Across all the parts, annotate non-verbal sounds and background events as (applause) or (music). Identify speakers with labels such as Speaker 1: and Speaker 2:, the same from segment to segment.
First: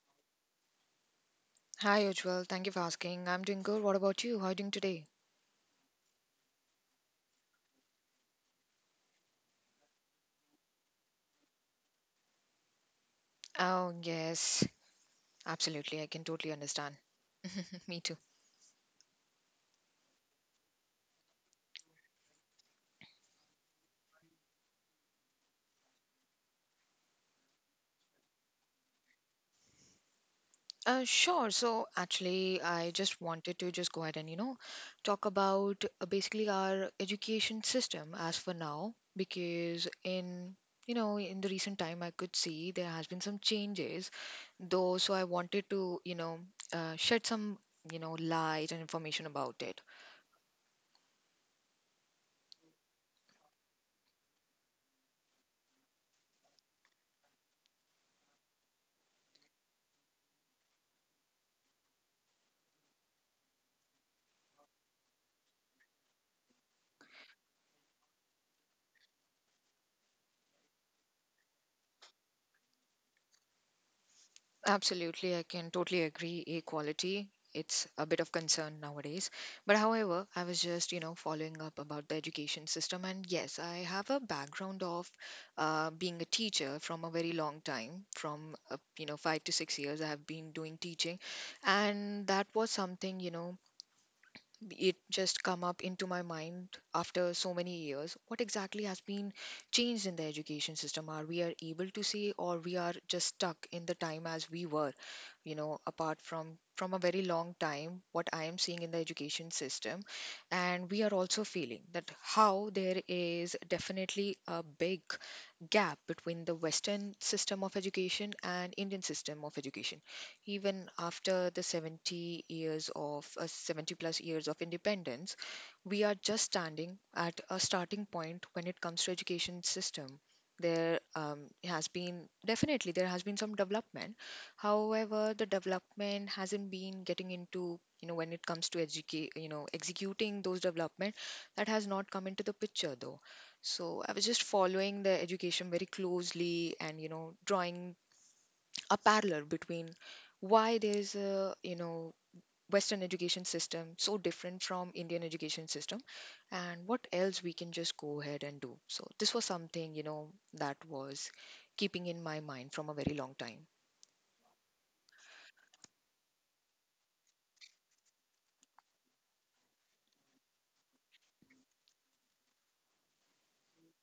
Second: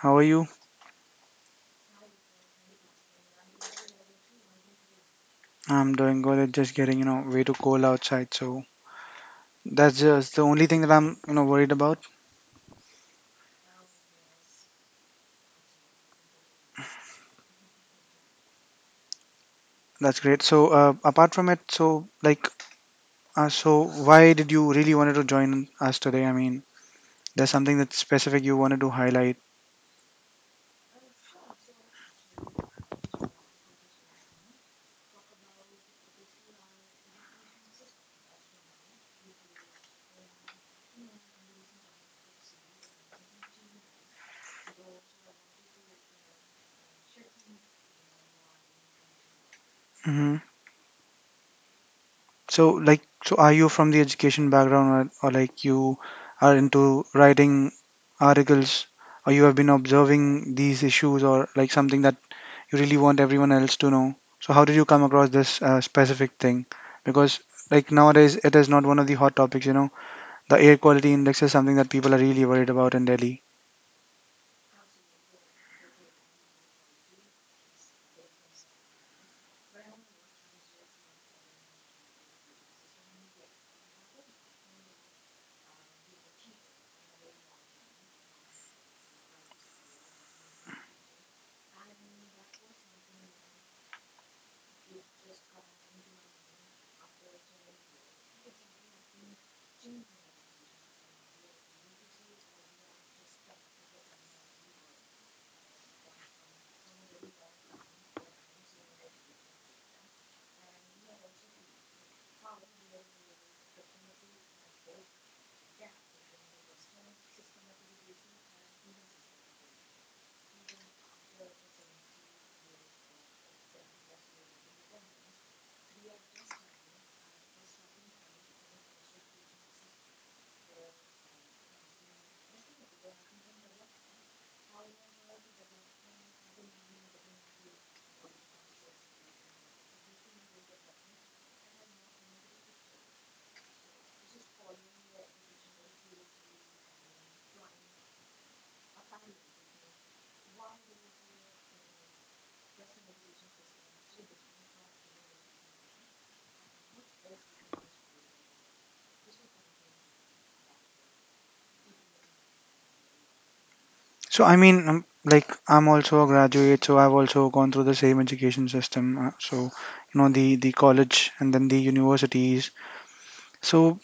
Speaker 1: How are you?
Speaker 2: Hi, Ujjwal. Thank you for asking. I'm doing good. What about you? How are you doing today?
Speaker 1: I'm doing good. It's just getting, you know, way too cold outside. So that's just the only thing that I'm, you know, worried about.
Speaker 2: Oh, yes. Absolutely. I can totally understand. (laughs) Me too.
Speaker 1: That's great. So apart from it, so why did you really wanted to join us today? I mean, there's something that's specific you wanted to highlight.
Speaker 2: Sure. So actually, I just wanted to just go ahead and, you know, talk about basically our education system as for now, because in, you know, in the recent time, I could see there has been some changes, though, so I wanted to, you know, shed some, you know, light and information about it.
Speaker 1: Mm-hmm. So are you from the education background, or like you are into writing articles, or you have been observing these issues, or like something that you really want everyone else to know? So, how did you come across this specific thing? Because like nowadays, it is not one of the hot topics. You know, the air quality index is something that people are really worried about in Delhi.
Speaker 2: Absolutely, I can totally agree. Equality, it's a bit of concern nowadays. But however, I was just, you know, following up about the education system. And yes, I have a background of being a teacher from a very long time, from, you know, 5 to 6 years, I have been doing teaching. And that was something, you know, it just come up into my mind after so many years what exactly has been changed in the education system, are we are able to see or we are just stuck in the time as we were, you know, apart from a very long time what I am seeing in the education system. And we are also feeling that how there is definitely a big gap between the Western system of education and Indian system of education even after the 70 years of 70 plus years of independence, we are just standing at a starting point when it comes to education system. There has been definitely there has been some development. However, the development hasn't been getting into, you know, when it comes to educate, you know, executing those development, that has not come into the picture though. So I was just following the education very closely and, you know, drawing a parallel between why there's a, you know, Western education system so different from Indian education system, and what else we can just go ahead and do. So this was something, you know, that was keeping in my mind from a very long time.
Speaker 1: So, I mean, like, I'm also a graduate, so I've also gone through the same education system. You know, the college and then the universities. So,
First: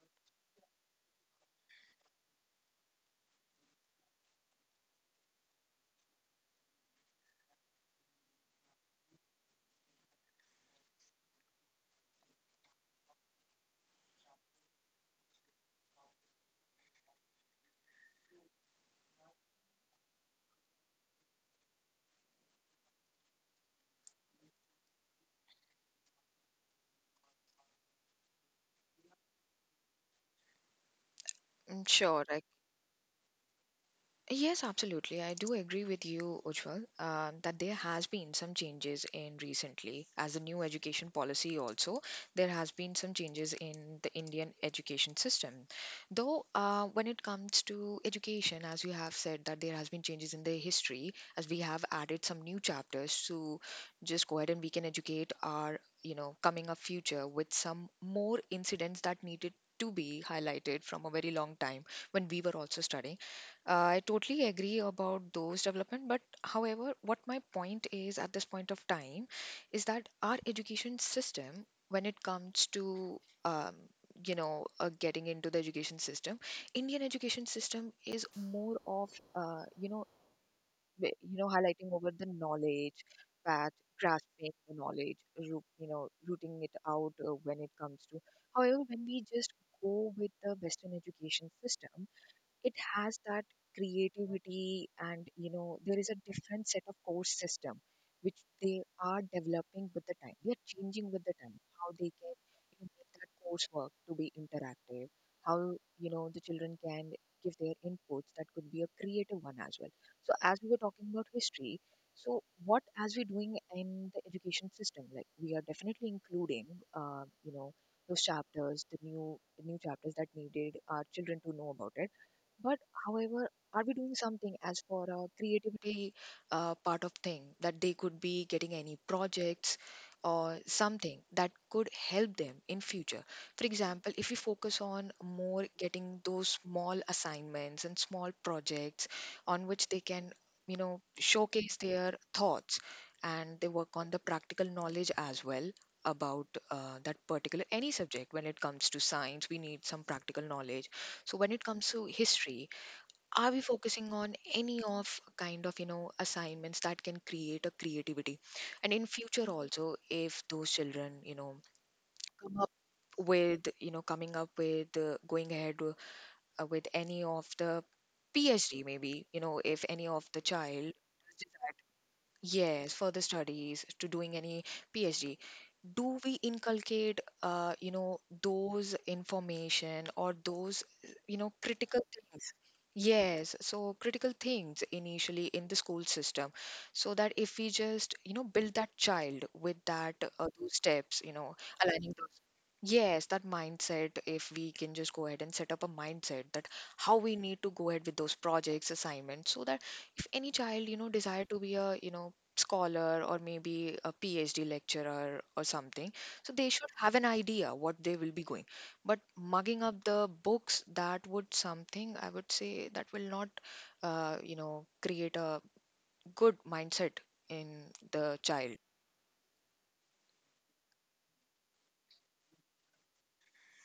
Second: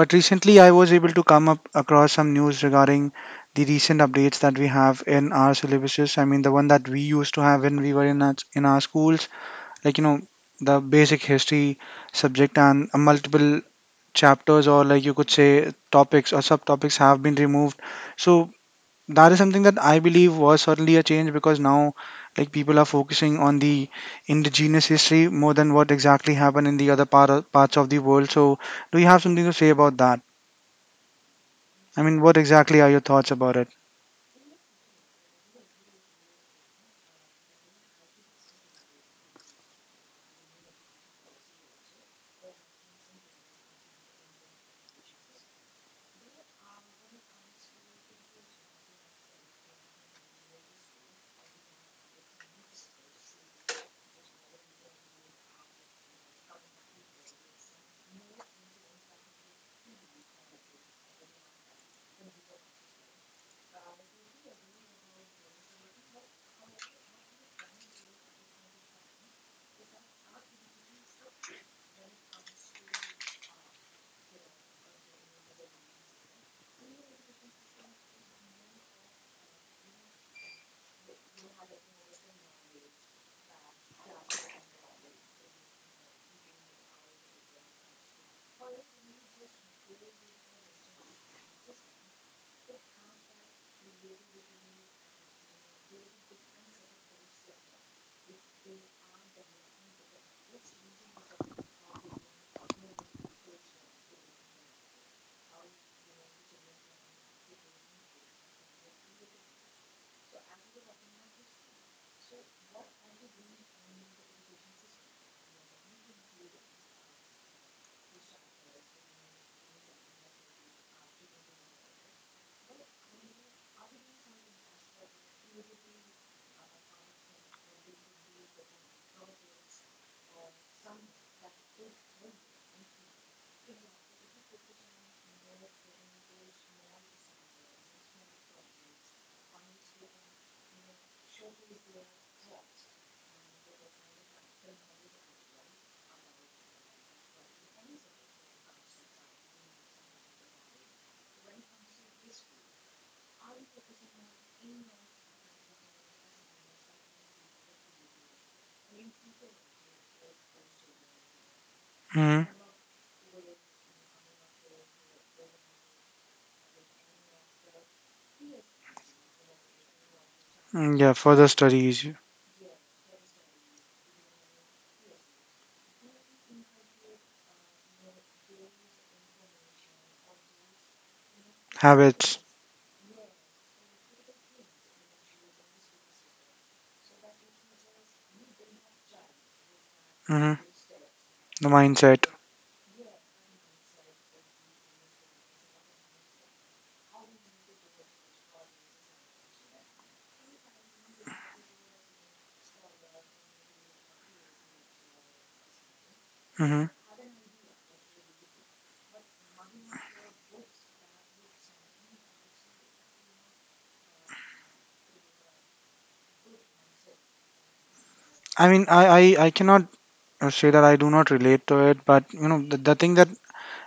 Speaker 1: but recently I was able to come up across some news regarding the recent updates that we have in our syllabuses. I mean, the one that we used to have when we were in our schools, like you know, the basic history subject and multiple chapters or like you could say topics or subtopics have been removed. So that is something that I believe was certainly a change because now like people are focusing on the indigenous history more than what exactly happened in the other parts of the world. So do you have something to say about that? I mean,
Speaker 2: Sure.
Speaker 1: what
Speaker 2: I
Speaker 1: exactly are your thoughts about it?
Speaker 2: yes, absolutely. I do agree with you, Ujjwal, that there has been some changes in recently as a new education policy also. There has been some changes in the Indian education system. Though when it comes to education, as you have said that there has been changes in the history as we have added some new chapters to just go ahead and we can educate our, you know, coming up future with some more incidents that needed to be highlighted from a very long time when we were also studying. I totally agree about those development, but however, what my point is at this point of time is that our education system, when it comes to um, you know, getting into the education system, Indian education system is more of, you know, you know, highlighting over the knowledge that grasping the knowledge, you know, rooting it out, when it comes to. However, when we just go with the Western education system, it has that creativity and, you know, there is a different set of course system which they are developing with the time, they are changing with the time, how they can, you know, make that coursework to be interactive, how, you know, the children can give their inputs that could be a creative one as well. So as we were talking about history, so what as we're doing in the education system, like we are definitely including, you know, those chapters, the new chapters that needed our children to know about it. But however, are we doing something as for a creativity part of thing that they could be getting any projects or something that could help them in future? For example, if we focus on more getting those small assignments and small projects on which they can, you know, showcase their thoughts and they work on the practical knowledge as well about, that particular any subject. When it comes to science, we need some practical knowledge. So when it comes to history, are we focusing on any of kind of, you know, assignments that can create a creativity, and in future also if those children, you know,
Speaker 1: Hmm.
Speaker 2: come up with, you know, coming up with, going ahead with any of the PhD, maybe, you know, if any of the child.
Speaker 1: Mm, yeah, further studies,
Speaker 2: Yes, further studies to doing any PhD. Do we inculcate, you know, those information or those, you know, critical
Speaker 1: habits,
Speaker 2: things? Yes, so critical things initially in the school system, so that if we just, you know, build that child with that
Speaker 1: hmm,
Speaker 2: those steps, you know,
Speaker 1: the
Speaker 2: aligning.
Speaker 1: mindset.
Speaker 2: Yes, that mindset, if we can just go ahead and set up a mindset that how we need to go ahead with those projects, assignments, so that if any child, you know, desire to be a, you know, scholar or maybe a PhD lecturer or something, so they
Speaker 1: Hmm.
Speaker 2: should have an idea what they will be going. But mugging up the books, that would something, I would say, that will not, you know, create a good mindset in the
Speaker 1: I
Speaker 2: child.
Speaker 1: mean, I, I cannot say that I do not relate to it, but you know, the thing that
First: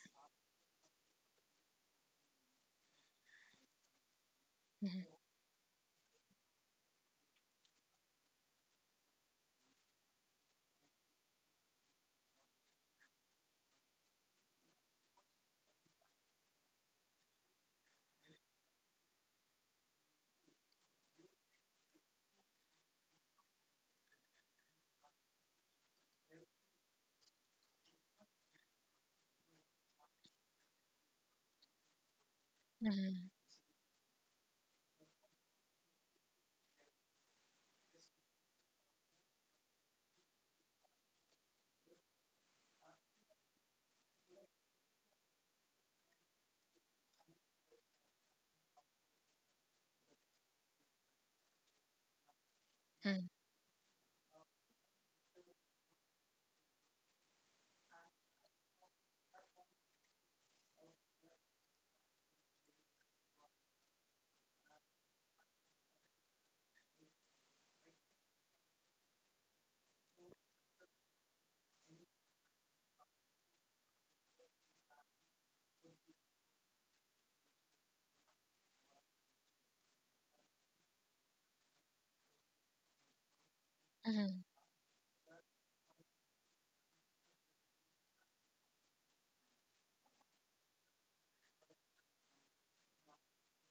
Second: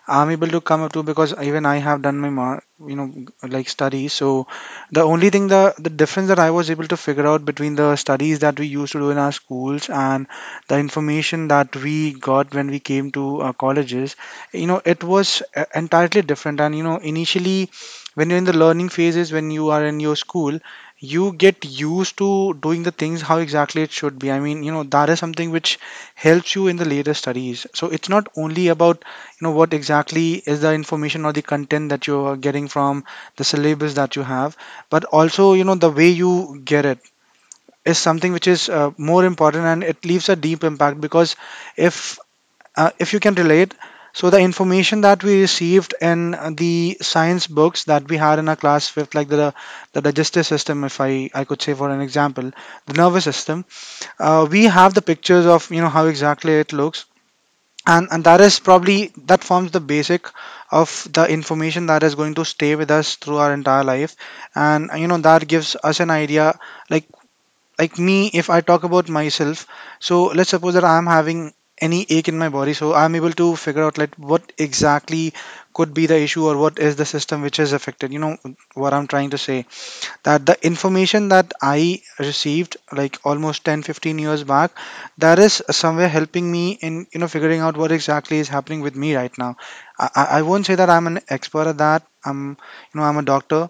Speaker 1: I'm able to come up to because even I have done you know, like study. So
Speaker 2: Mm-hmm.
Speaker 1: the only thing, the difference that I was able to figure out between the studies that we used to do in our schools and the information that we got when we came to colleges, you know, it was entirely different. And you know, initially, when you're in the learning phases, when you are in your school, you get used to doing the things how exactly it should be. I mean, you know, that is something which helps you in the later studies. So it's not only about know what exactly is the information or the content that you are getting from
Speaker 2: Hmm.
Speaker 1: the syllabus that you have, but also you know the way you get it is something which is more important, and it leaves a deep impact because if if you can relate, so the information that we received in the science books that we had in our class fifth, like the digestive system, if I could say, for an example, the nervous system. We have the pictures of, you know, how exactly it looks, and that is probably, that forms the basic of the information that is going to stay with us through our entire life. And you know, that gives us an idea, like like me, if I talk about myself. So let's suppose that I'm having any ache in my body, so I'm able to figure out like what exactly could be the issue or what is the system which is affected. You know what I'm trying to say, that the information that I received like almost 10 15
Speaker 2: Hmm.
Speaker 1: years back, that is somewhere helping me in, you know, figuring out what exactly is happening with me right now. I won't say that I'm an expert at that, I'm, you know, I'm a doctor,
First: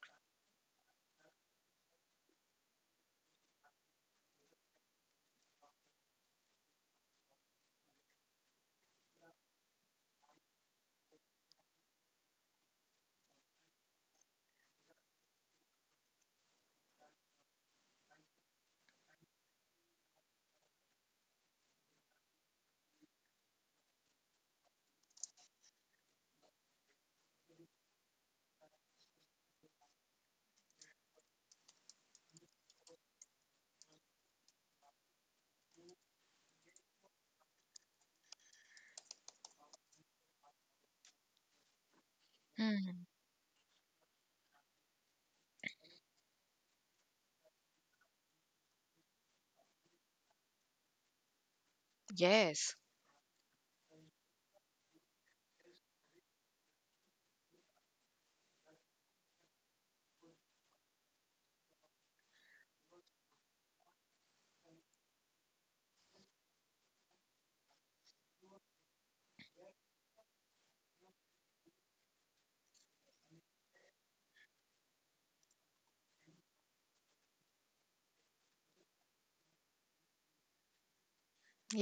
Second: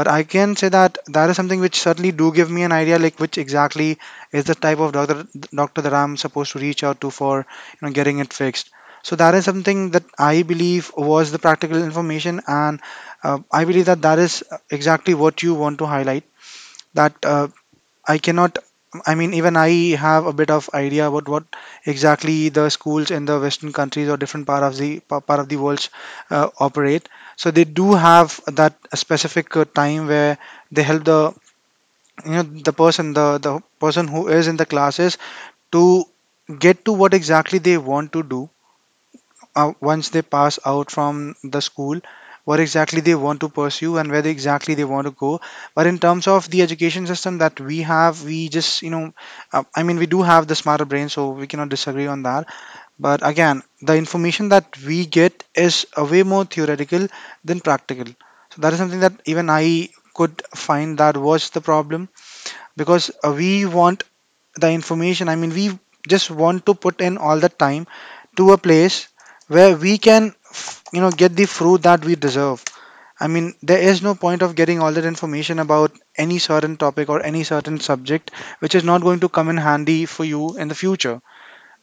Speaker 1: but I can say that that is something which certainly do give me an idea, like which exactly is the type of doctor that I'm supposed to reach out to for, you know, getting it fixed. So that is something that I believe was the practical information. And I believe that that is exactly what you want to highlight. That I cannot. I mean, even I have a bit of idea about what exactly the schools in the Western countries or different part of the world operate. So they do have that specific time where they help the, you know, the person, the person who is in the classes to get to what exactly they want to do once they pass out from the school, what exactly
Speaker 2: Hmm.
Speaker 1: they want to pursue, and where they exactly they want to go. But in terms of the education system that we have, we just, you know, I mean, we do have the smarter brain, so we cannot disagree on that.
Speaker 2: Yes.
Speaker 1: But again, the information that we get is a way more theoretical than practical. So that is something that even I could find that was the problem, because we want the information. I mean, we just want to put in all the time to a place where we can you know, get the fruit that we deserve. I mean, there is no point of getting all that information about any certain topic or any certain subject which is not going to come in handy for you in the future,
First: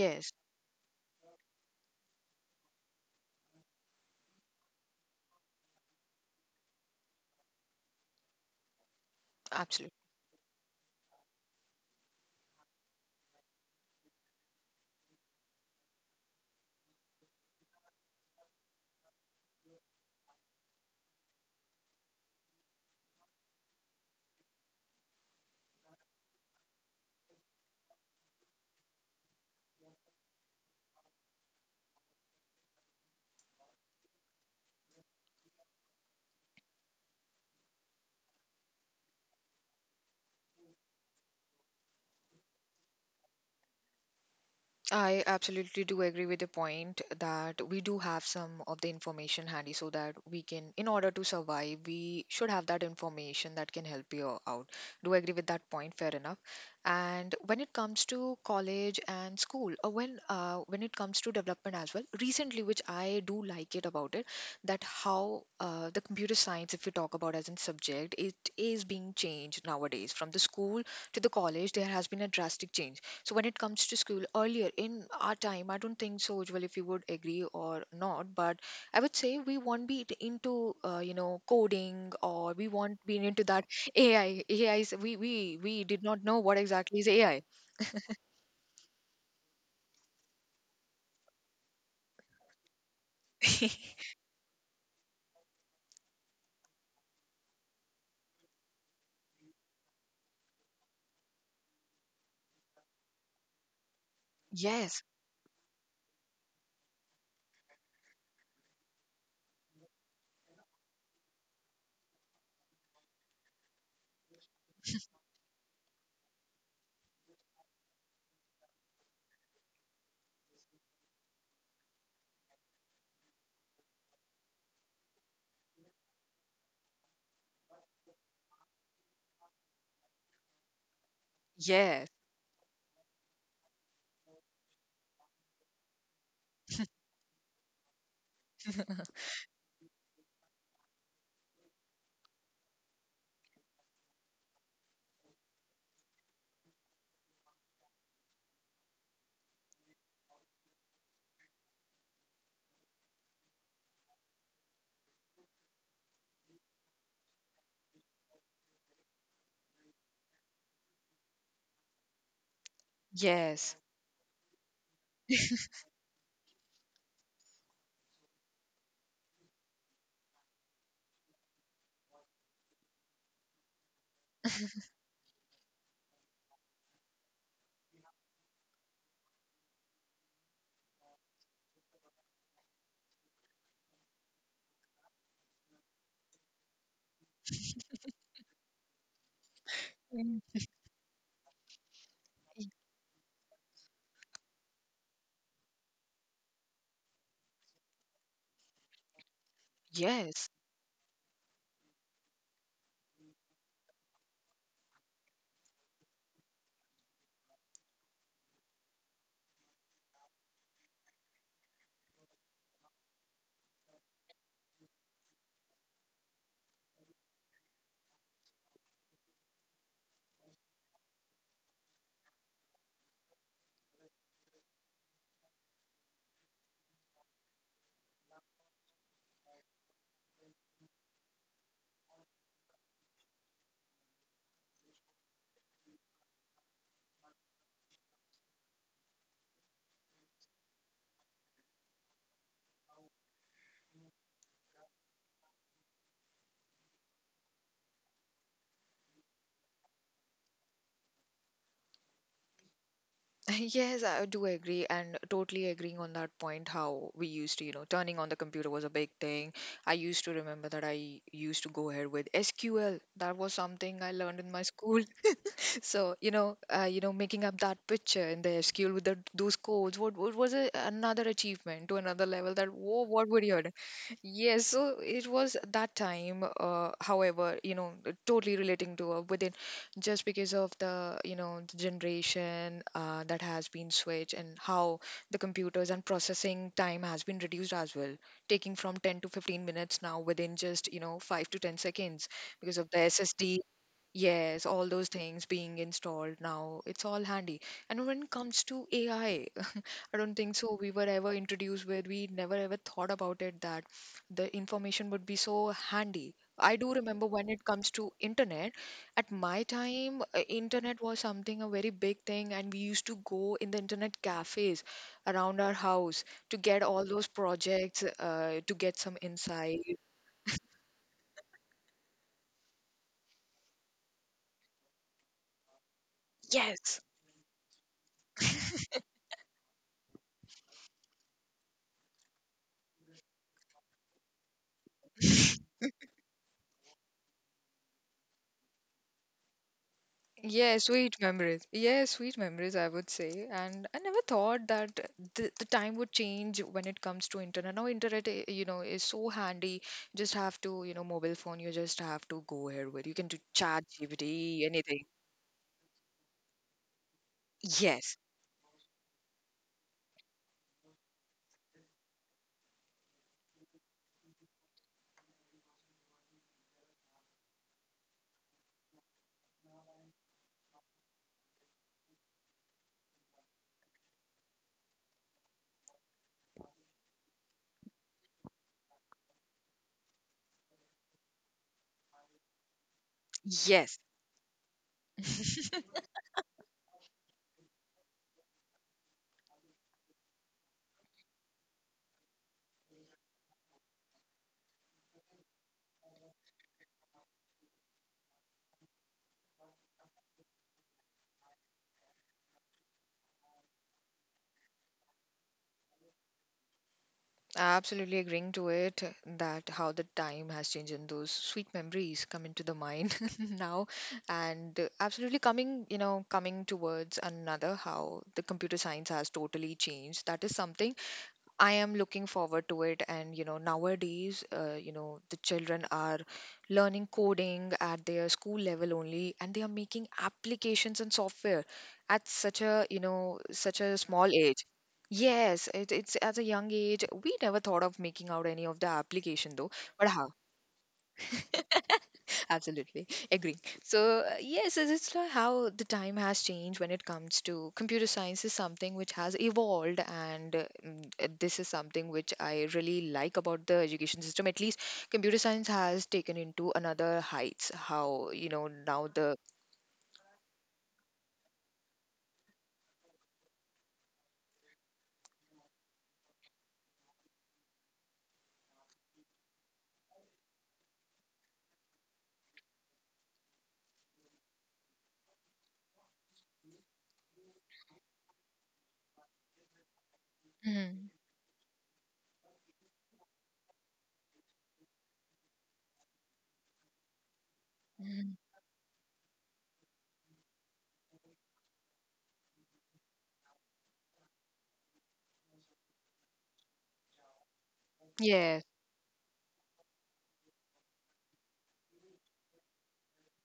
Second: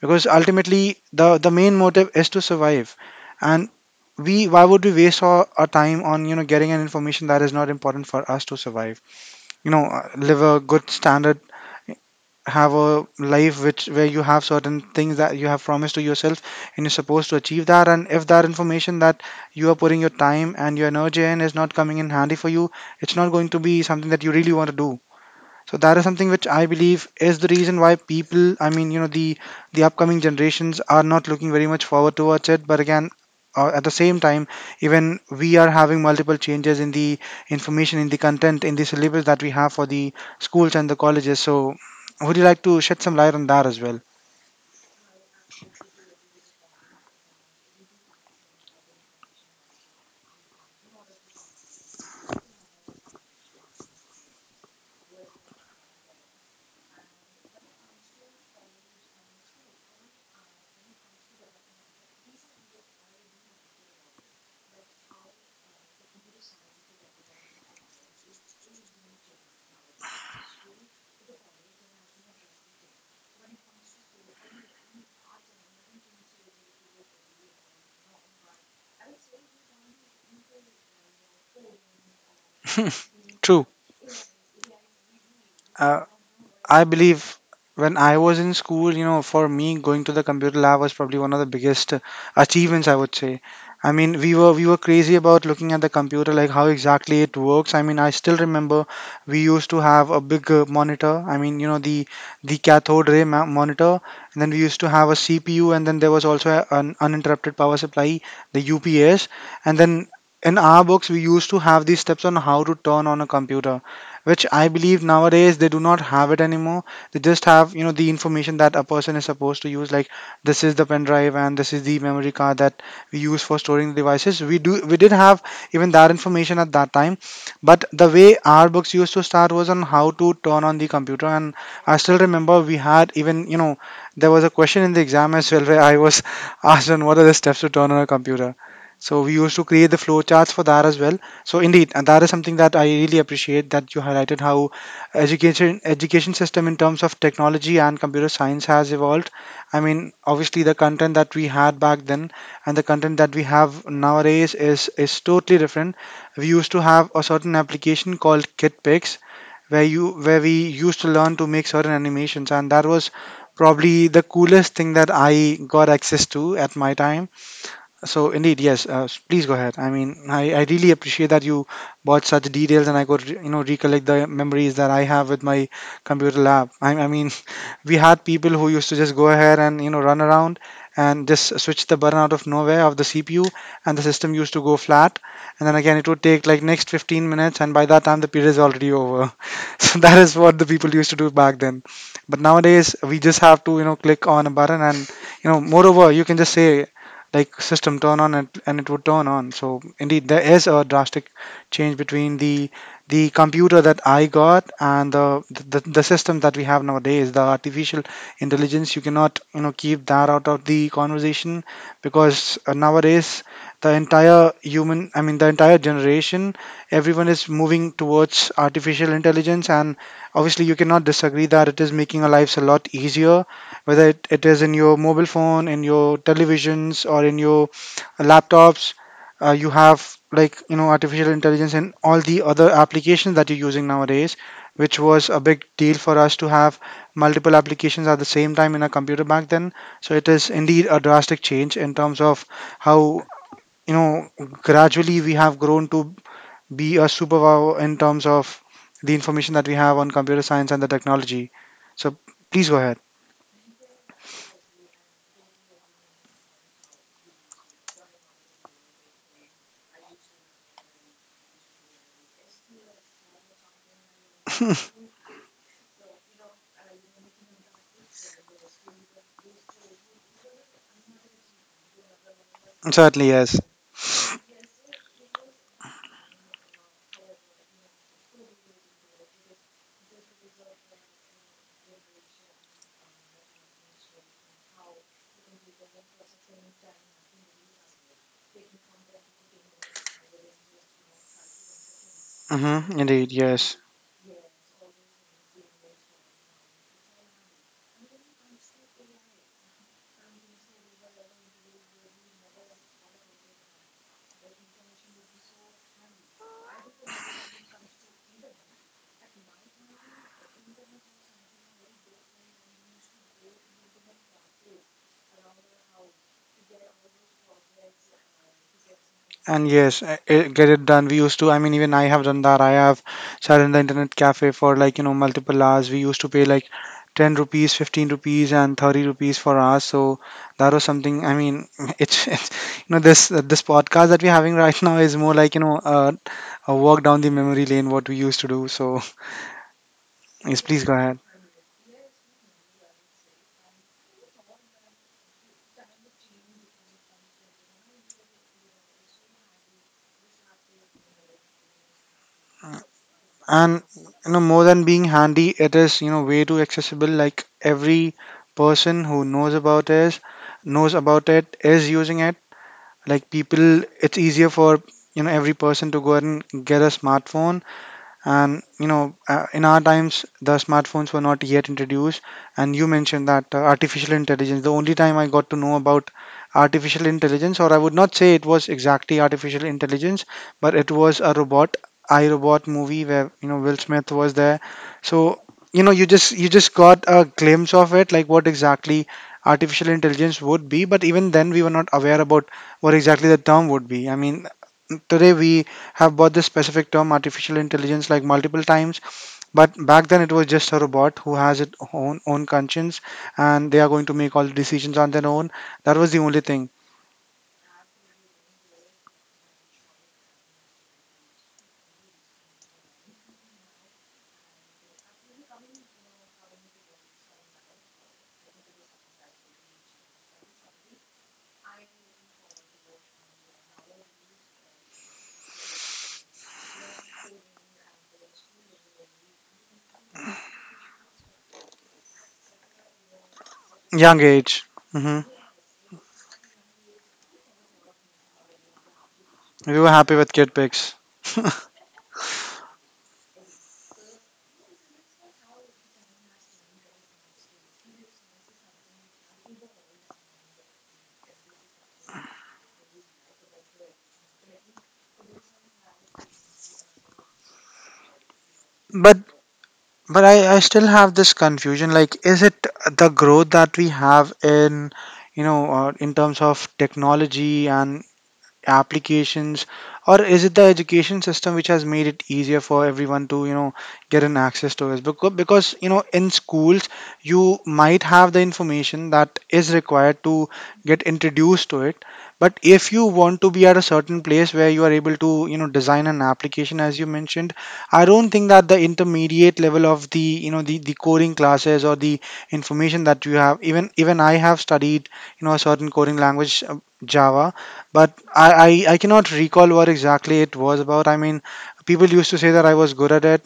Speaker 1: because ultimately the main motive is to survive. And we, why would we waste our time on, you know, getting an information that is not important for us to survive, you know?
Speaker 2: absolutely.
Speaker 1: Live a good standard, have a life which, where you have certain things that you have promised to yourself, and you're supposed to achieve that. And if that information that you are putting your time and your energy in is not coming in handy for you, it's not going to be something that you really want to do. So that is something which I believe is the reason why people, I mean, you know, the upcoming generations are not looking very much forward towards it. But again, at the same time, even we are having multiple changes in the information, in the content, in the syllabus that we have for the schools and the colleges. So would you like to shed some light on that as well?
Speaker 2: I absolutely do agree with the point that we do have some of the information handy so that we can, in order to survive, we should have that information that can help you out. Do agree with that point, fair enough. And when it comes to college and school, when it comes to development as well, recently, which I do like it about it, that how, the computer science, if you talk about as a subject, it is being changed nowadays from the school to the college. There has been a drastic change. So when it comes to school earlier in our time, I don't think so, Ujjwal, if you would agree or not, but I would say we won't be into you know, coding, or we won't be into
Speaker 1: True.
Speaker 2: that (laughs) AI. AI is we
Speaker 1: Uh,
Speaker 2: did not know what
Speaker 1: I
Speaker 2: exactly is
Speaker 1: believe
Speaker 2: AI.
Speaker 1: when I was in school, you know, for me going to the computer lab was probably one of the biggest achievements, I would say. I
Speaker 2: (laughs)
Speaker 1: mean, we were crazy about looking at the computer, like how exactly it works. I mean, I still remember we used to have a big monitor. I mean, you know, the monitor, and then we used to
Speaker 2: Yes,
Speaker 1: have a CPU, and then there was also an uninterrupted power supply, the UPS, and then in our books we used to have these steps on how to turn on a computer, which I believe nowadays they do not have it anymore. They just have, you know, the information that a person is supposed to use, like this is the pen drive and this is the memory card that we use for storing the devices. We did have even that information at that time, but the way our books used to start was on how to turn on the computer. And I
Speaker 2: yes,
Speaker 1: still remember we had even, you know, there was a question in the exam as well where I was (laughs) asked on what are the steps to turn on a computer. So we used to create the flow charts for that as well. So indeed, and that is something that I really appreciate that you highlighted how education system in terms of technology and computer science has evolved. I mean, obviously the content that we had back then and the content that we have nowadays is totally different. We used to have a certain application called KitPix where you where we used to learn to make certain animations, and that was
Speaker 2: yes.
Speaker 1: probably the coolest thing that I got access to at my time. So indeed, yes. Please go ahead. I mean, I really appreciate that you brought such details, and I could you know, recollect the memories that I have with my computer lab. I mean, (laughs) we had people who used to just go ahead and, you know, run around and just switch the button out of nowhere of the CPU, and the system used to go flat. And then again, it would take like next 15 minutes, and by that time the period is already over. (laughs) So that is
Speaker 2: Mm.
Speaker 1: what the people used to do back then. But nowadays, we just have to click on a button, and moreover, you can just say like system turn on and it would turn on. So indeed there
Speaker 2: Yes.
Speaker 1: is a drastic change between the computer that I got and the system that we have nowadays. The artificial intelligence, you cannot keep that out of the conversation because nowadays the entire human I mean the entire generation, everyone is moving towards artificial intelligence, and obviously you cannot disagree that it is making our lives a lot easier, whether it is in your mobile phone, in your televisions, or in your laptops. You have like artificial intelligence and all the other applications that you're using nowadays, which was a big deal for us to have multiple applications at the same time in a computer back then. So it is indeed a drastic change in terms of how gradually we have grown to be a superpower in terms of the information that we have on computer science and the technology. So please go ahead.
Speaker 2: (laughs) Yes, I do agree and totally agreeing on that point how we used to, you know, turning on the computer was a big thing. I used to remember that I used to go ahead with SQL. That was something I learned in my school. So you know, you know, making up that picture in the SQL with the, those codes, what was a, another achievement to another level that whoa,
Speaker 1: Certainly,
Speaker 2: what would you
Speaker 1: yes.
Speaker 2: have done? Yes, so it was at that time. However, you know, totally relating to, within, just because of the, you know, the generation that has been switched and how the computers and processing time has been reduced as well, taking from 10 to 15 minutes, now within just, you know, 5 to 10 seconds because of the
Speaker 1: Mm-hmm, indeed,
Speaker 2: SSD.
Speaker 1: yes.
Speaker 2: Yes, all those things being installed now, it's all handy. And when it comes to AI, I don't think so. We were ever introduced where we never ever thought about it that the information would be so handy. I do remember when it comes to internet, at my time, internet was something a very big thing, and we used to go in the internet cafes around our house to get all those projects, to get some
Speaker 1: And
Speaker 2: insight.
Speaker 1: yes, get it done. We used to, I mean, even I have done that. I have sat in the internet cafe for like, you know, multiple hours. We used to pay like
Speaker 2: Yes,
Speaker 1: 10 rupees, 15 rupees, and 30 rupees for hours. So that was something, I mean, (laughs) it's this this podcast that we're having (laughs) right now is more like, you know, a walk down the memory lane, what we used to do. So (laughs) yes,
Speaker 2: yeah,
Speaker 1: please go ahead.
Speaker 2: sweet memories. Yeah, sweet memories, I would say. And I never thought that the time would change when it comes to internet. Now internet, you know, is so handy. You just have to, you know, mobile phone, you just have to go here with. You can do
Speaker 1: And
Speaker 2: chat
Speaker 1: more
Speaker 2: GPT,
Speaker 1: than being
Speaker 2: anything.
Speaker 1: handy, it is way too accessible. Like every
Speaker 2: Yes,
Speaker 1: person who knows about it is using it. Like, people, it's easier for every person to go ahead and get a smartphone. And in our times the smartphones were not yet introduced. And you mentioned that artificial intelligence, the only time I got to know about artificial intelligence, or I would not say it was exactly artificial intelligence, but it was a robot, I, Robot movie where Will
Speaker 2: yes.
Speaker 1: Smith was there. So you just got a glimpse of it, like what exactly artificial intelligence would be. But even then, we were not aware about what exactly the term would be. I mean, today we have bought this specific term, artificial intelligence, like multiple times. But back then it was just a robot who has its own conscience and they are going to make all the decisions on their own. That was the only thing.
Speaker 2: Absolutely agreeing to it that how the time has changed and those sweet memories come into the mind (laughs) now. And absolutely coming, you know, coming towards another how the computer science has totally changed, that is something I am looking forward to it. And, you know, nowadays, you know, the children are learning coding at their school level only, and they are making applications and software at such a, you know, such a
Speaker 1: Young
Speaker 2: small
Speaker 1: age.
Speaker 2: age.
Speaker 1: Hmm.
Speaker 2: Yes, it's at a young age. We never thought of making out any of the application though,
Speaker 1: We were
Speaker 2: but
Speaker 1: happy with
Speaker 2: how?
Speaker 1: kid pics (laughs)
Speaker 2: (laughs) Absolutely. Agree. So, yes, it's like how the time has changed when it comes to computer science is something which has evolved. And this is something which I really like about the education system. At least computer science has taken into another heights. How, you know, now
Speaker 1: but
Speaker 2: the.
Speaker 1: I, still have this confusion, like is it the growth that we have in in terms of technology and applications, or is it the education system which has made it easier for everyone to get an access to this? Because, you know, in schools you might have the information that is required to get
Speaker 2: Mhm,
Speaker 1: introduced to it. But if you want to be at a certain place where you are able to design an application as you mentioned, I don't
Speaker 2: mhm.
Speaker 1: think that the intermediate level of the the coding classes or the information that you have, even I have studied a certain coding language, Java. But I,
Speaker 2: Yes.
Speaker 1: I I cannot recall what exactly it was about. I mean, people used to say that I was good at it.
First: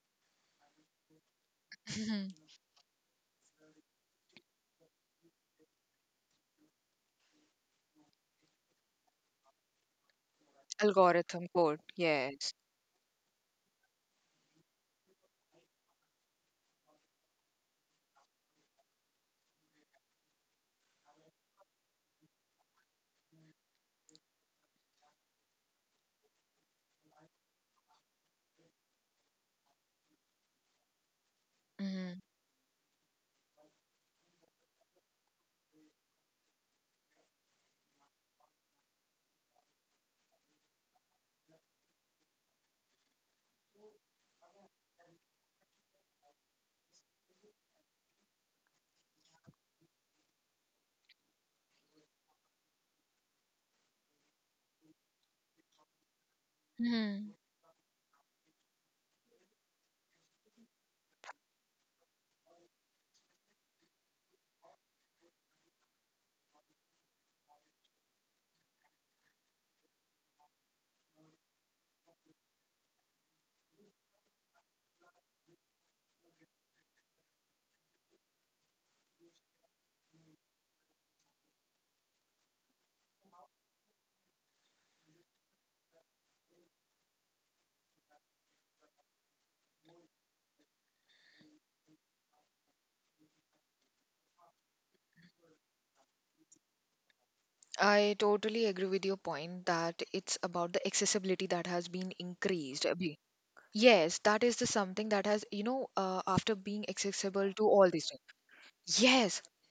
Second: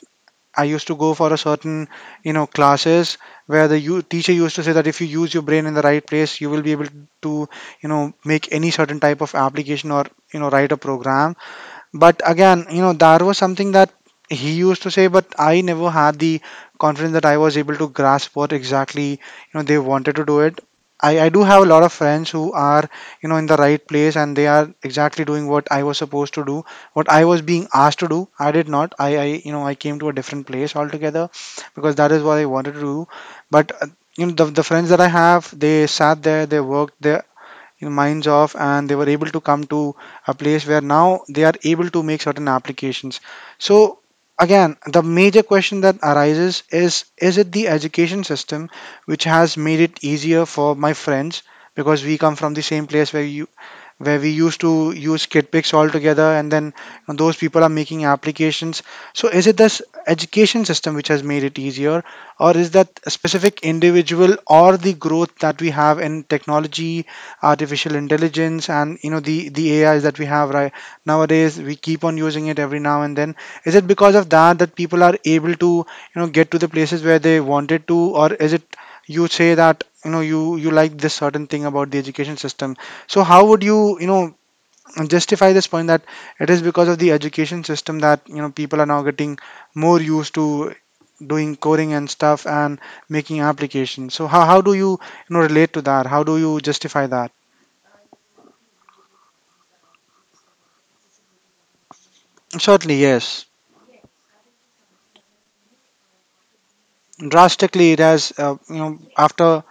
Speaker 1: I used to go for a certain
Speaker 2: Mhm.
Speaker 1: classes where the teacher used to say that if you use your brain in the right place, you will be able to make any certain type of application or write a program.
Speaker 2: Algorithm code.
Speaker 1: But
Speaker 2: Yes.
Speaker 1: again, you know, that was something that he used to say, but I never had the confidence that I was able to grasp what exactly, you know, they wanted to do it. I do have a lot of friends who are, you know, in the right place, and they are exactly doing what I was supposed to do, what I was being asked to do. I did not. I I came to a different place altogether because that
Speaker 2: Mhm,
Speaker 1: is what I wanted to do. But, you know, the friends that I have, they sat there, they worked there, you know, minds off, and they were able to come to a place where now they are able to make certain applications. So again, the major question that arises is it the education system which has made it easier for my friends? Because we come from the same place where you where we used to use KitPix all together, and then you know,
Speaker 2: mhm.
Speaker 1: those people are making applications. So is it this education system which has made it easier, or is that a specific individual or the growth that we have in technology, artificial intelligence, and you know the AIs that we have right nowadays? We keep on using it every now and then. Is it because of that, that people are able to get to the places where they wanted to? Or is it you say that you know you like this certain thing about the education system? So how would you you know justify this point that it is because of the education system that you know people are now getting more used to doing coding and stuff and making applications? So how do you you know relate to that? How do you justify that?
Speaker 2: I totally agree with your point that it's about the accessibility that has been increased.
Speaker 1: Certainly, yes.
Speaker 2: Yes, that is the something that has, after being accessible to all
Speaker 1: Drastically, it
Speaker 2: these
Speaker 1: has, you
Speaker 2: things.
Speaker 1: know,
Speaker 2: Yes.
Speaker 1: after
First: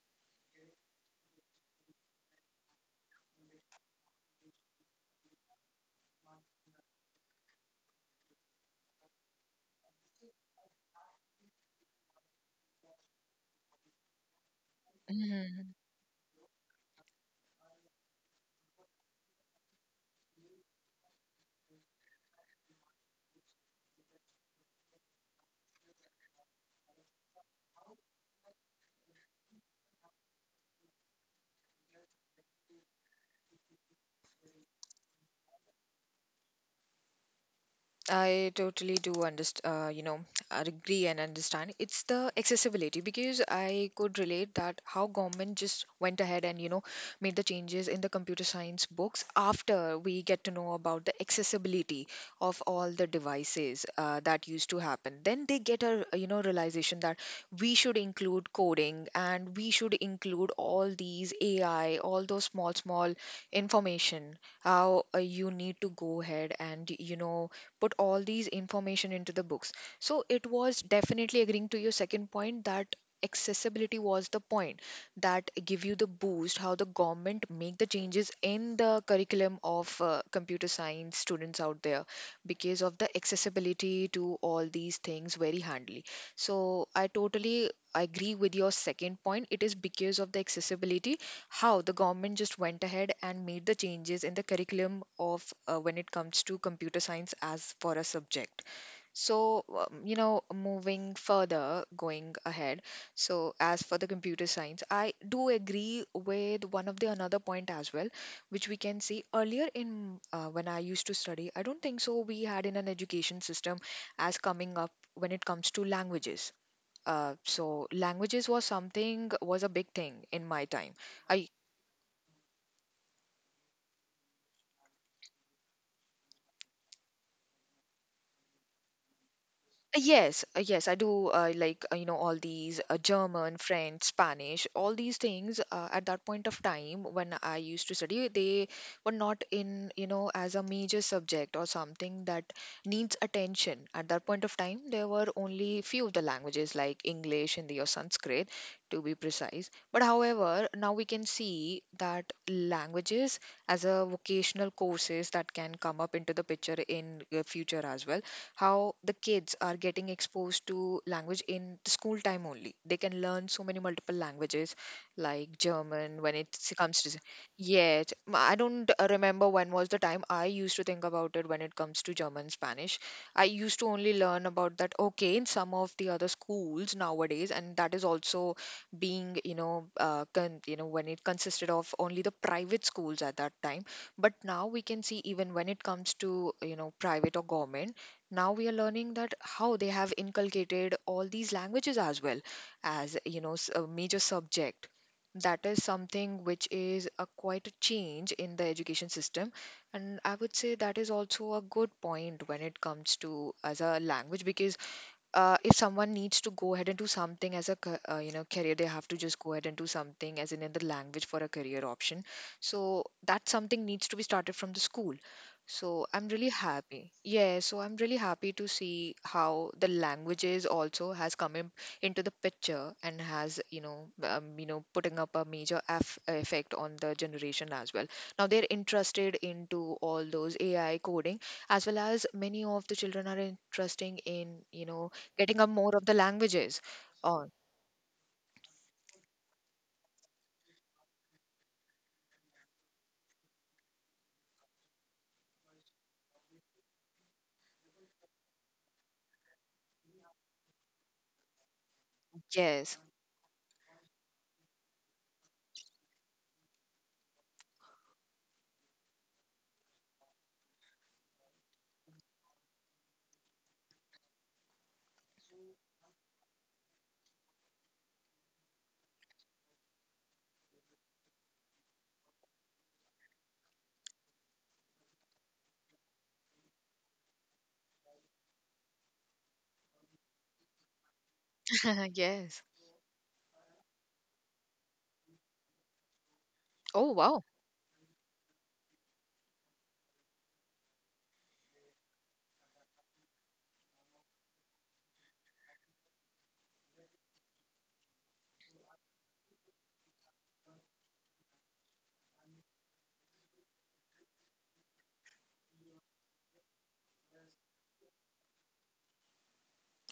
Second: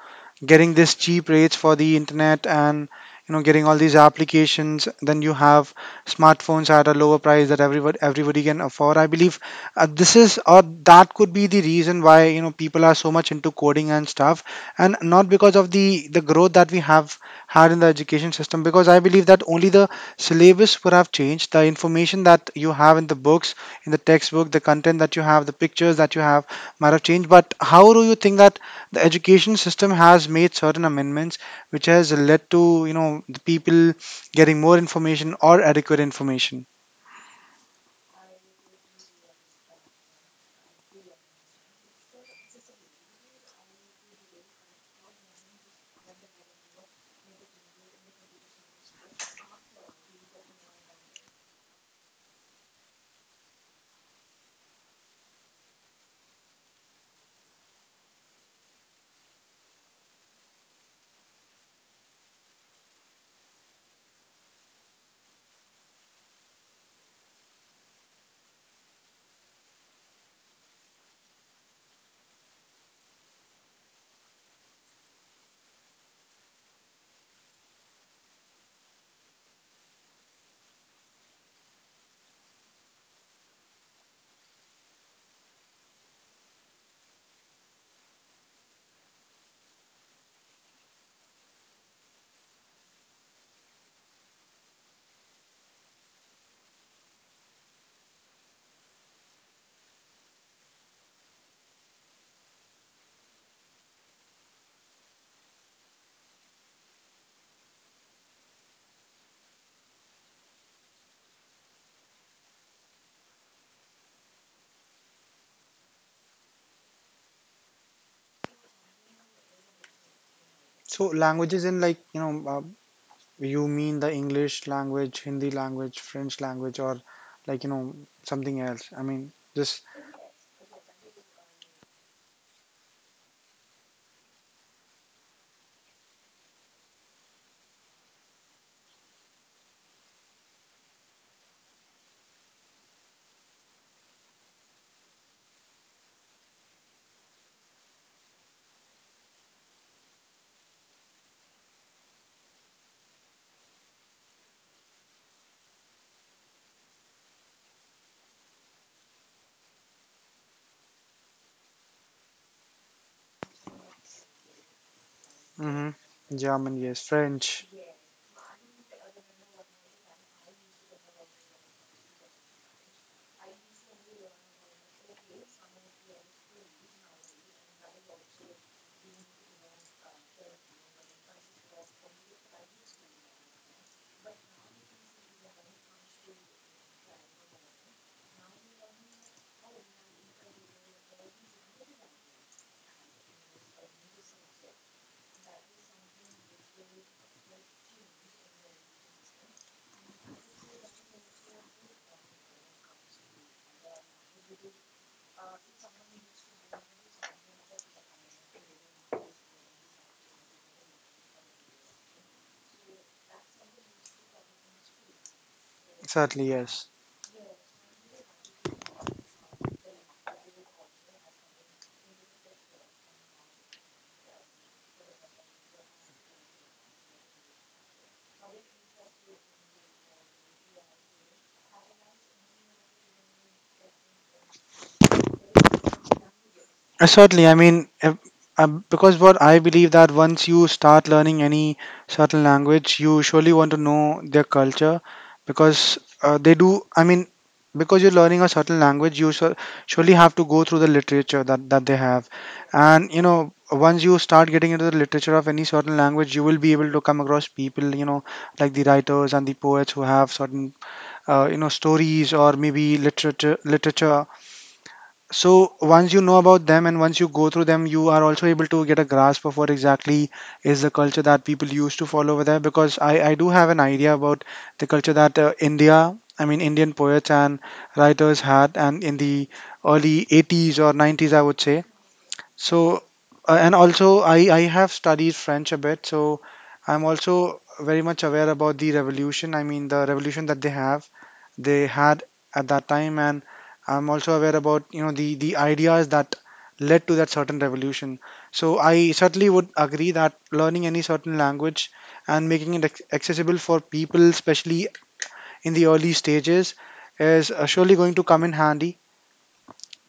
Speaker 1: getting this cheap rates for the internet and, you know, getting all these applications, then you have smartphones at a lower price that everybody can afford. I believe this is or that could be the reason why, you know, people are so much into coding and stuff, and not because of
Speaker 2: Mhm.
Speaker 1: the growth that we have had in the education system, because I believe that only the syllabus would have changed. The information that you have in the books, in the textbook, the content that you have, the pictures that you have might have changed. But how do you think that the education system has made certain amendments, which has led to you know the people getting more information or adequate information?
Speaker 2: I totally do understand, I agree and understand. It's the accessibility because I could relate that how government just went ahead and, you know, made the changes in the computer science books after we get to know about the accessibility of all the devices that used to happen. Then they get a, you know, realization that we should include coding and we should include all these AI, all those small, small information, how you need to go ahead and, you know, put all these information into the books, so it was definitely agreeing to your second point that accessibility was the point that give you the boost, how the government make the changes in the curriculum of computer science students out there because of the accessibility to all these things very handily. So I totally agree with your second point, it is because of the accessibility how the government just went ahead and made the changes in the curriculum of when it comes to computer science as for a subject. So you know, moving further, going ahead, so as for the computer science, I do agree with one of the another point as well, which we can see earlier in when I used to study, I don't think so we had in an education system as coming up when it comes to languages. So languages was something, was a big thing in my time.
Speaker 1: So
Speaker 2: I
Speaker 1: languages in like you know you mean the English language, Hindi language, French language, or like you know something else. I mean just
Speaker 2: Yes, I do like you know, all these German, French, Spanish, all these things at that point of time when I used to study, they were not in, you know, as a major subject or something that needs attention. At that point of time, there were only few of the languages like English, Hindi, or Sanskrit, to be precise. But however, now we can see that languages as a vocational courses that can come up into the picture in future as well, how the kids are getting exposed to language in the school time only. They can learn so many multiple languages like
Speaker 1: hmm.
Speaker 2: German when it
Speaker 1: German,
Speaker 2: comes
Speaker 1: yes,
Speaker 2: to.
Speaker 1: French,
Speaker 2: Yes, I don't remember when was the time I used to think about it when it comes to German, Spanish. I used to only learn about that, okay, in some of the other schools nowadays, and that is also being, you know, you know, when it consisted of only the private schools at that time. But now we can see even when it comes to, you know, private or government, now we are learning that how they have inculcated all these languages as well as, you know, a major subject. That is something which is a quite a change in the education system, and I would say that is also a good point when it comes to as a language because if someone needs to go ahead and do something as a you know, career, they have to just go ahead and do something as in the language for a career option. So that something needs to be started from the school. So
Speaker 1: certainly yes.
Speaker 2: I'm really happy to see how the languages also has come in, into the picture and has, you know, you know, putting up a major aff effect on the generation as well. Now they're interested into all those AI coding as well as many of the children are interesting in, you know, getting up more of the languages. Oh,
Speaker 1: Certainly, I mean, if, because what I believe that once you start learning any certain language, you surely want to know their culture because they do. I mean, because you're learning a certain language, you surely have to go through the literature that, they have.
Speaker 2: yes.
Speaker 1: And, you know, once you start getting into the literature of any certain language, you will be able to come across people, you know, like the writers and the poets who have certain you know stories or maybe literature. So once you know about them and once you go through them, you are also able to get a grasp of what exactly is the culture that people used to follow over there. Because I do have an idea about the culture that India, I mean Indian poets and writers had, and in the early 80s or 90s, I would say.
Speaker 2: (laughs) yes.
Speaker 1: So, and also I have studied French a bit, so I'm
Speaker 2: Oh, wow.
Speaker 1: also very much aware about the revolution. I mean, the revolution that they they had at that time, and I'm also aware about, you know, the ideas that led to that certain revolution. So I certainly would agree that learning any certain language and making it accessible for people, especially in the early stages, is surely going to come in handy.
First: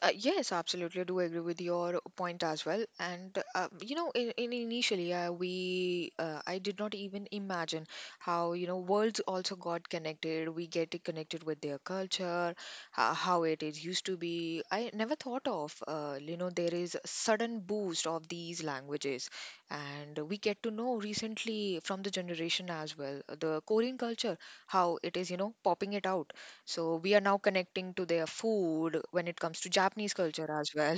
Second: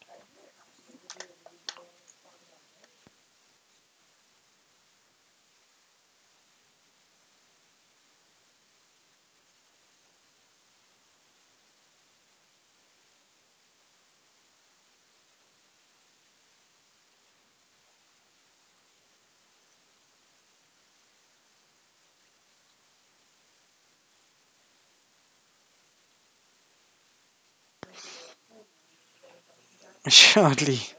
Speaker 2: Yes, absolutely. I do agree with your point as well. And you know, in initially, we I did not even imagine how, you know, worlds also got connected. We get connected with their culture, how it is used to be. I never thought of you know, there is a sudden boost of these languages, and we get to know recently from the generation as well, the Korean culture, how it is, you know, popping it out. So we are now connecting to their food when it comes to
Speaker 1: (laughs)
Speaker 2: Japanese culture as
Speaker 1: Surely.
Speaker 2: well.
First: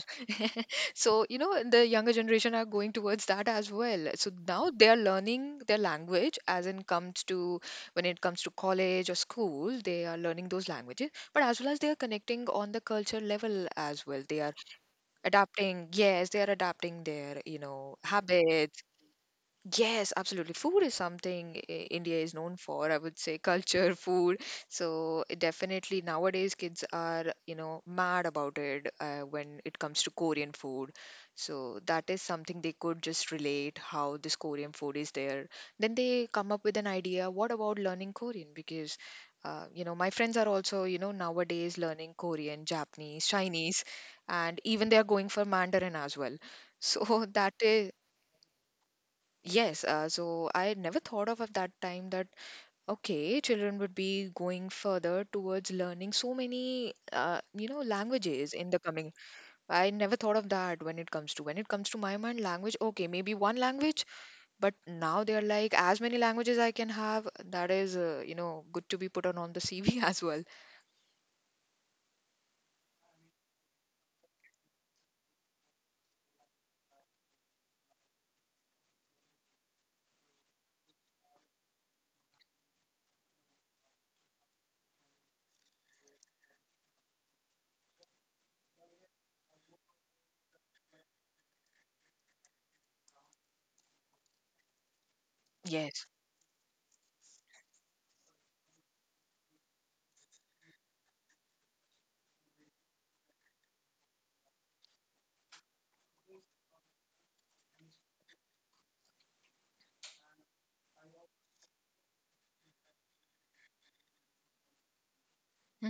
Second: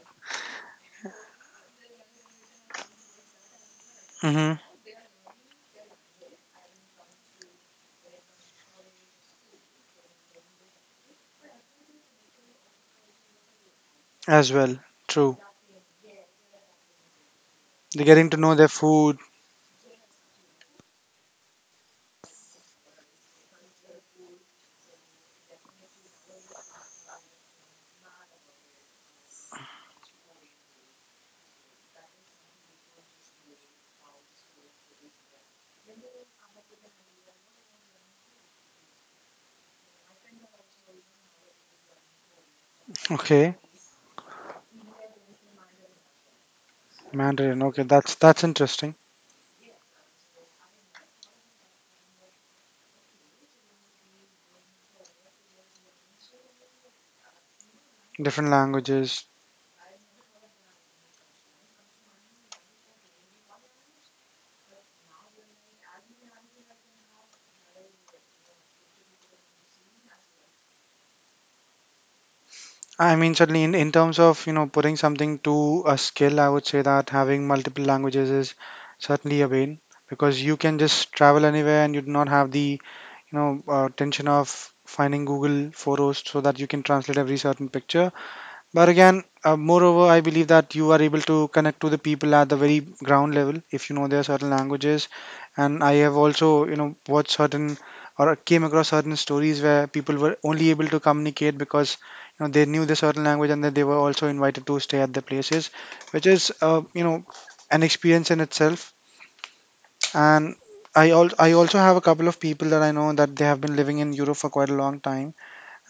Speaker 2: (laughs) so, you know, the younger generation are going towards that as well. So
Speaker 1: Hmm.
Speaker 2: now they are learning their language as in comes to, when it comes to college or school, they are learning those languages, but as well as they are connecting on the culture level as well. They
Speaker 1: As
Speaker 2: are
Speaker 1: well. True.
Speaker 2: adapting, yes, they are adapting their, you know,
Speaker 1: They're getting to know their
Speaker 2: habits.
Speaker 1: food.
Speaker 2: Yes, absolutely. Food is something I- India is known for, I would say, (laughs) culture, food. So definitely nowadays kids are, you know, mad about it when it comes to Korean food. So that is something they could just relate how this Korean food is there. Then they come up with an idea, what about learning Korean? Because you know, my friends are also, you know, nowadays learning Korean, Japanese,
Speaker 1: Okay,
Speaker 2: Chinese, and even they are going for Mandarin as well. So (laughs) that
Speaker 1: Mandarin. Okay,
Speaker 2: is...
Speaker 1: that's interesting.
Speaker 2: Yes, so I never thought of at that time that okay, children would be going further towards learning so many you know,
Speaker 1: Different
Speaker 2: languages in the coming.
Speaker 1: languages.
Speaker 2: I never thought of that when it comes to my mind language. Okay, maybe one language, but now they are like as many languages I can have. That is you know, good to be put on the (laughs) CV as well.
Speaker 1: I mean, certainly in, terms of you know putting something to a skill, I would say that having multiple languages is certainly a win because you can just travel anywhere and you do not have the tension of finding Google photos so that you can translate every certain picture. But again, moreover, I believe that you are able to connect to the people at the very ground level if you know their certain languages. And I
Speaker 2: Yes.
Speaker 1: have also, you know, watched certain or came across certain stories where people were only able to communicate because you know they knew the certain language, and that they were also invited to stay at the places, which is, you know, an experience in itself. And I also have a couple of people that I know that they have been living in Europe for quite a long time,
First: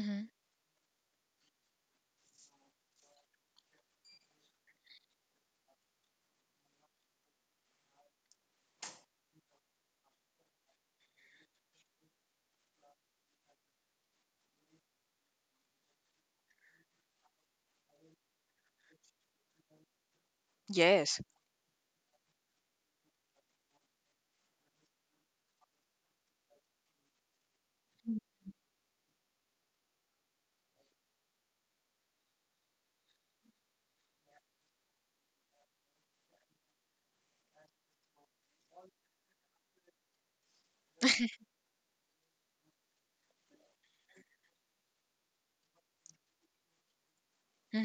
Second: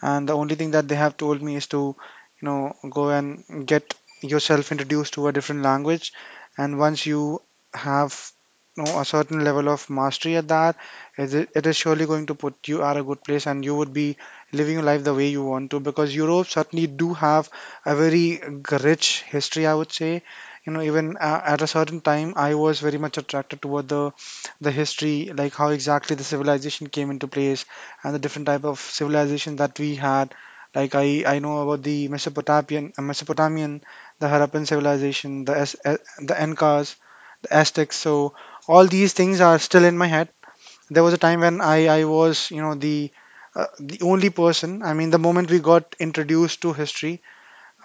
Speaker 1: and the only thing that they have told me is to go and get yourself introduced to a different language. And once you have, a certain level of mastery at that, it is surely going to put you at a good place, and you would be living your life the way you want to, because Europe certainly do have a very rich history, I would say. Even
Speaker 2: Yes.
Speaker 1: at a certain time I was very much attracted toward the history, like how exactly the civilization came into place and the different type of civilization that we had. Like I know about the Mesopotamian, Mesopotamian, the Harappan civilization, the the Incas, the Aztecs. So all these things are still in my head. There was a time when I was, the only person. I mean, the moment we got introduced to history,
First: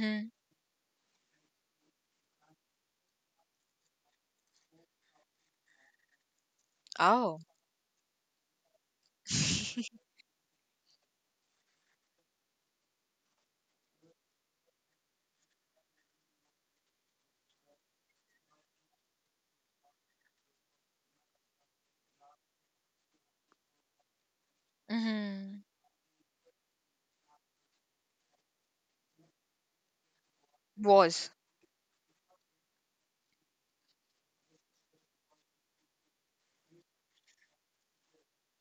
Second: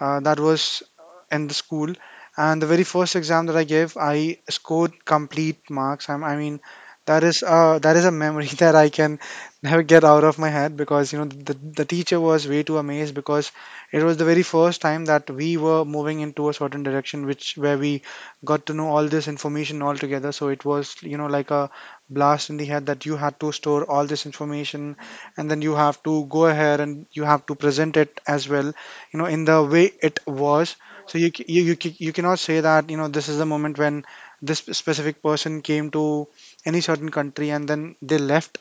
Speaker 1: that was in the school, and the very first exam that I gave, I scored complete marks. I mean, that
Speaker 2: Oh.
Speaker 1: is that is a memory (laughs) that I can never get out of my head, because the teacher was way too amazed, because it was the very first time that we were moving into a certain direction which, where we got to know all this information all together. So it was, like a blast in the head, that you had to store all this information and
Speaker 2: Mm-hmm.
Speaker 1: then you have to go ahead and you have to present it as well, in the way it was. So you
Speaker 2: Was.
Speaker 1: ca- you you, ca- you cannot say that, this is the moment when this specific person came to any certain country and then they left,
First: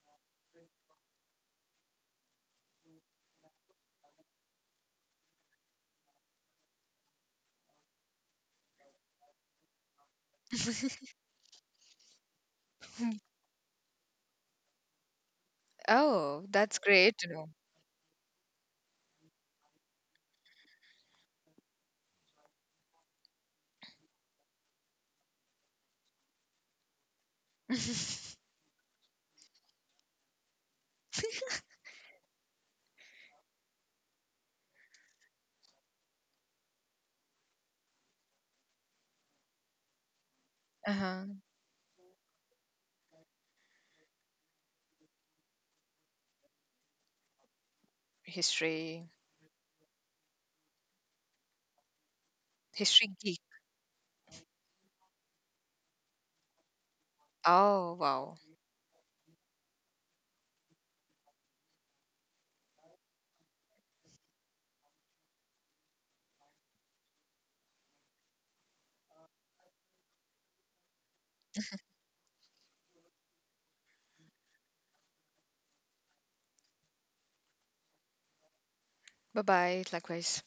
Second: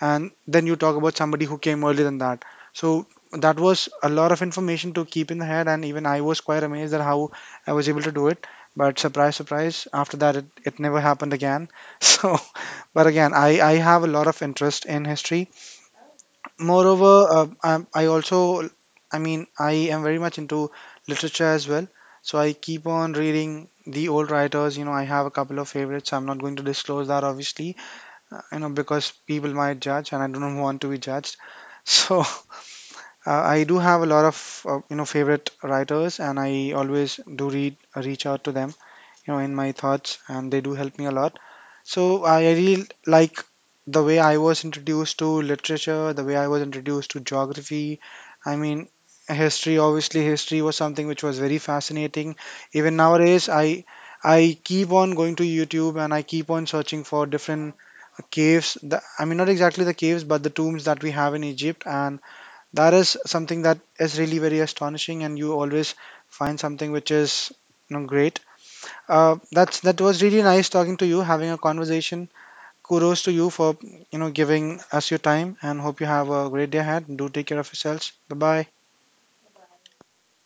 Speaker 1: and then you talk about somebody who came earlier than that. So that was a lot of information to keep in the head, and even I was quite amazed at how I was able to do it. But surprise surprise, after that it never happened again. (laughs) So, but again i have a lot of interest in history.
Speaker 2: Oh, that's
Speaker 1: Moreover,
Speaker 2: great to know.
Speaker 1: I also, I mean, I am very much into literature as well. So I keep on reading the old writers. You know, I have a couple of favorites. I'm not going to disclose that, obviously, because people might judge and I don't (laughs) want to be judged. (laughs) So I do have a lot of favorite writers, and I always do read reach out to them, you know, in my thoughts, and they do help me a
Speaker 2: Uh-huh.
Speaker 1: lot. So I really like the way I was introduced to literature, the way I was introduced to geography. I mean,
Speaker 2: History.
Speaker 1: history. Obviously, history was something which was very fascinating. Even
Speaker 2: History geek.
Speaker 1: nowadays, I keep on going to YouTube and I keep on searching for different
Speaker 2: Oh, wow.
Speaker 1: caves. I mean, not exactly the caves, but the tombs that we have in Egypt, and that is something that is really very astonishing, and you always find something which is, great. That was really nice talking to you, having a conversation. Kudos to you for giving us your time, and hope you have a great day ahead. Do take care of yourselves. Bye bye.
Speaker 2: Bye bye. Likewise.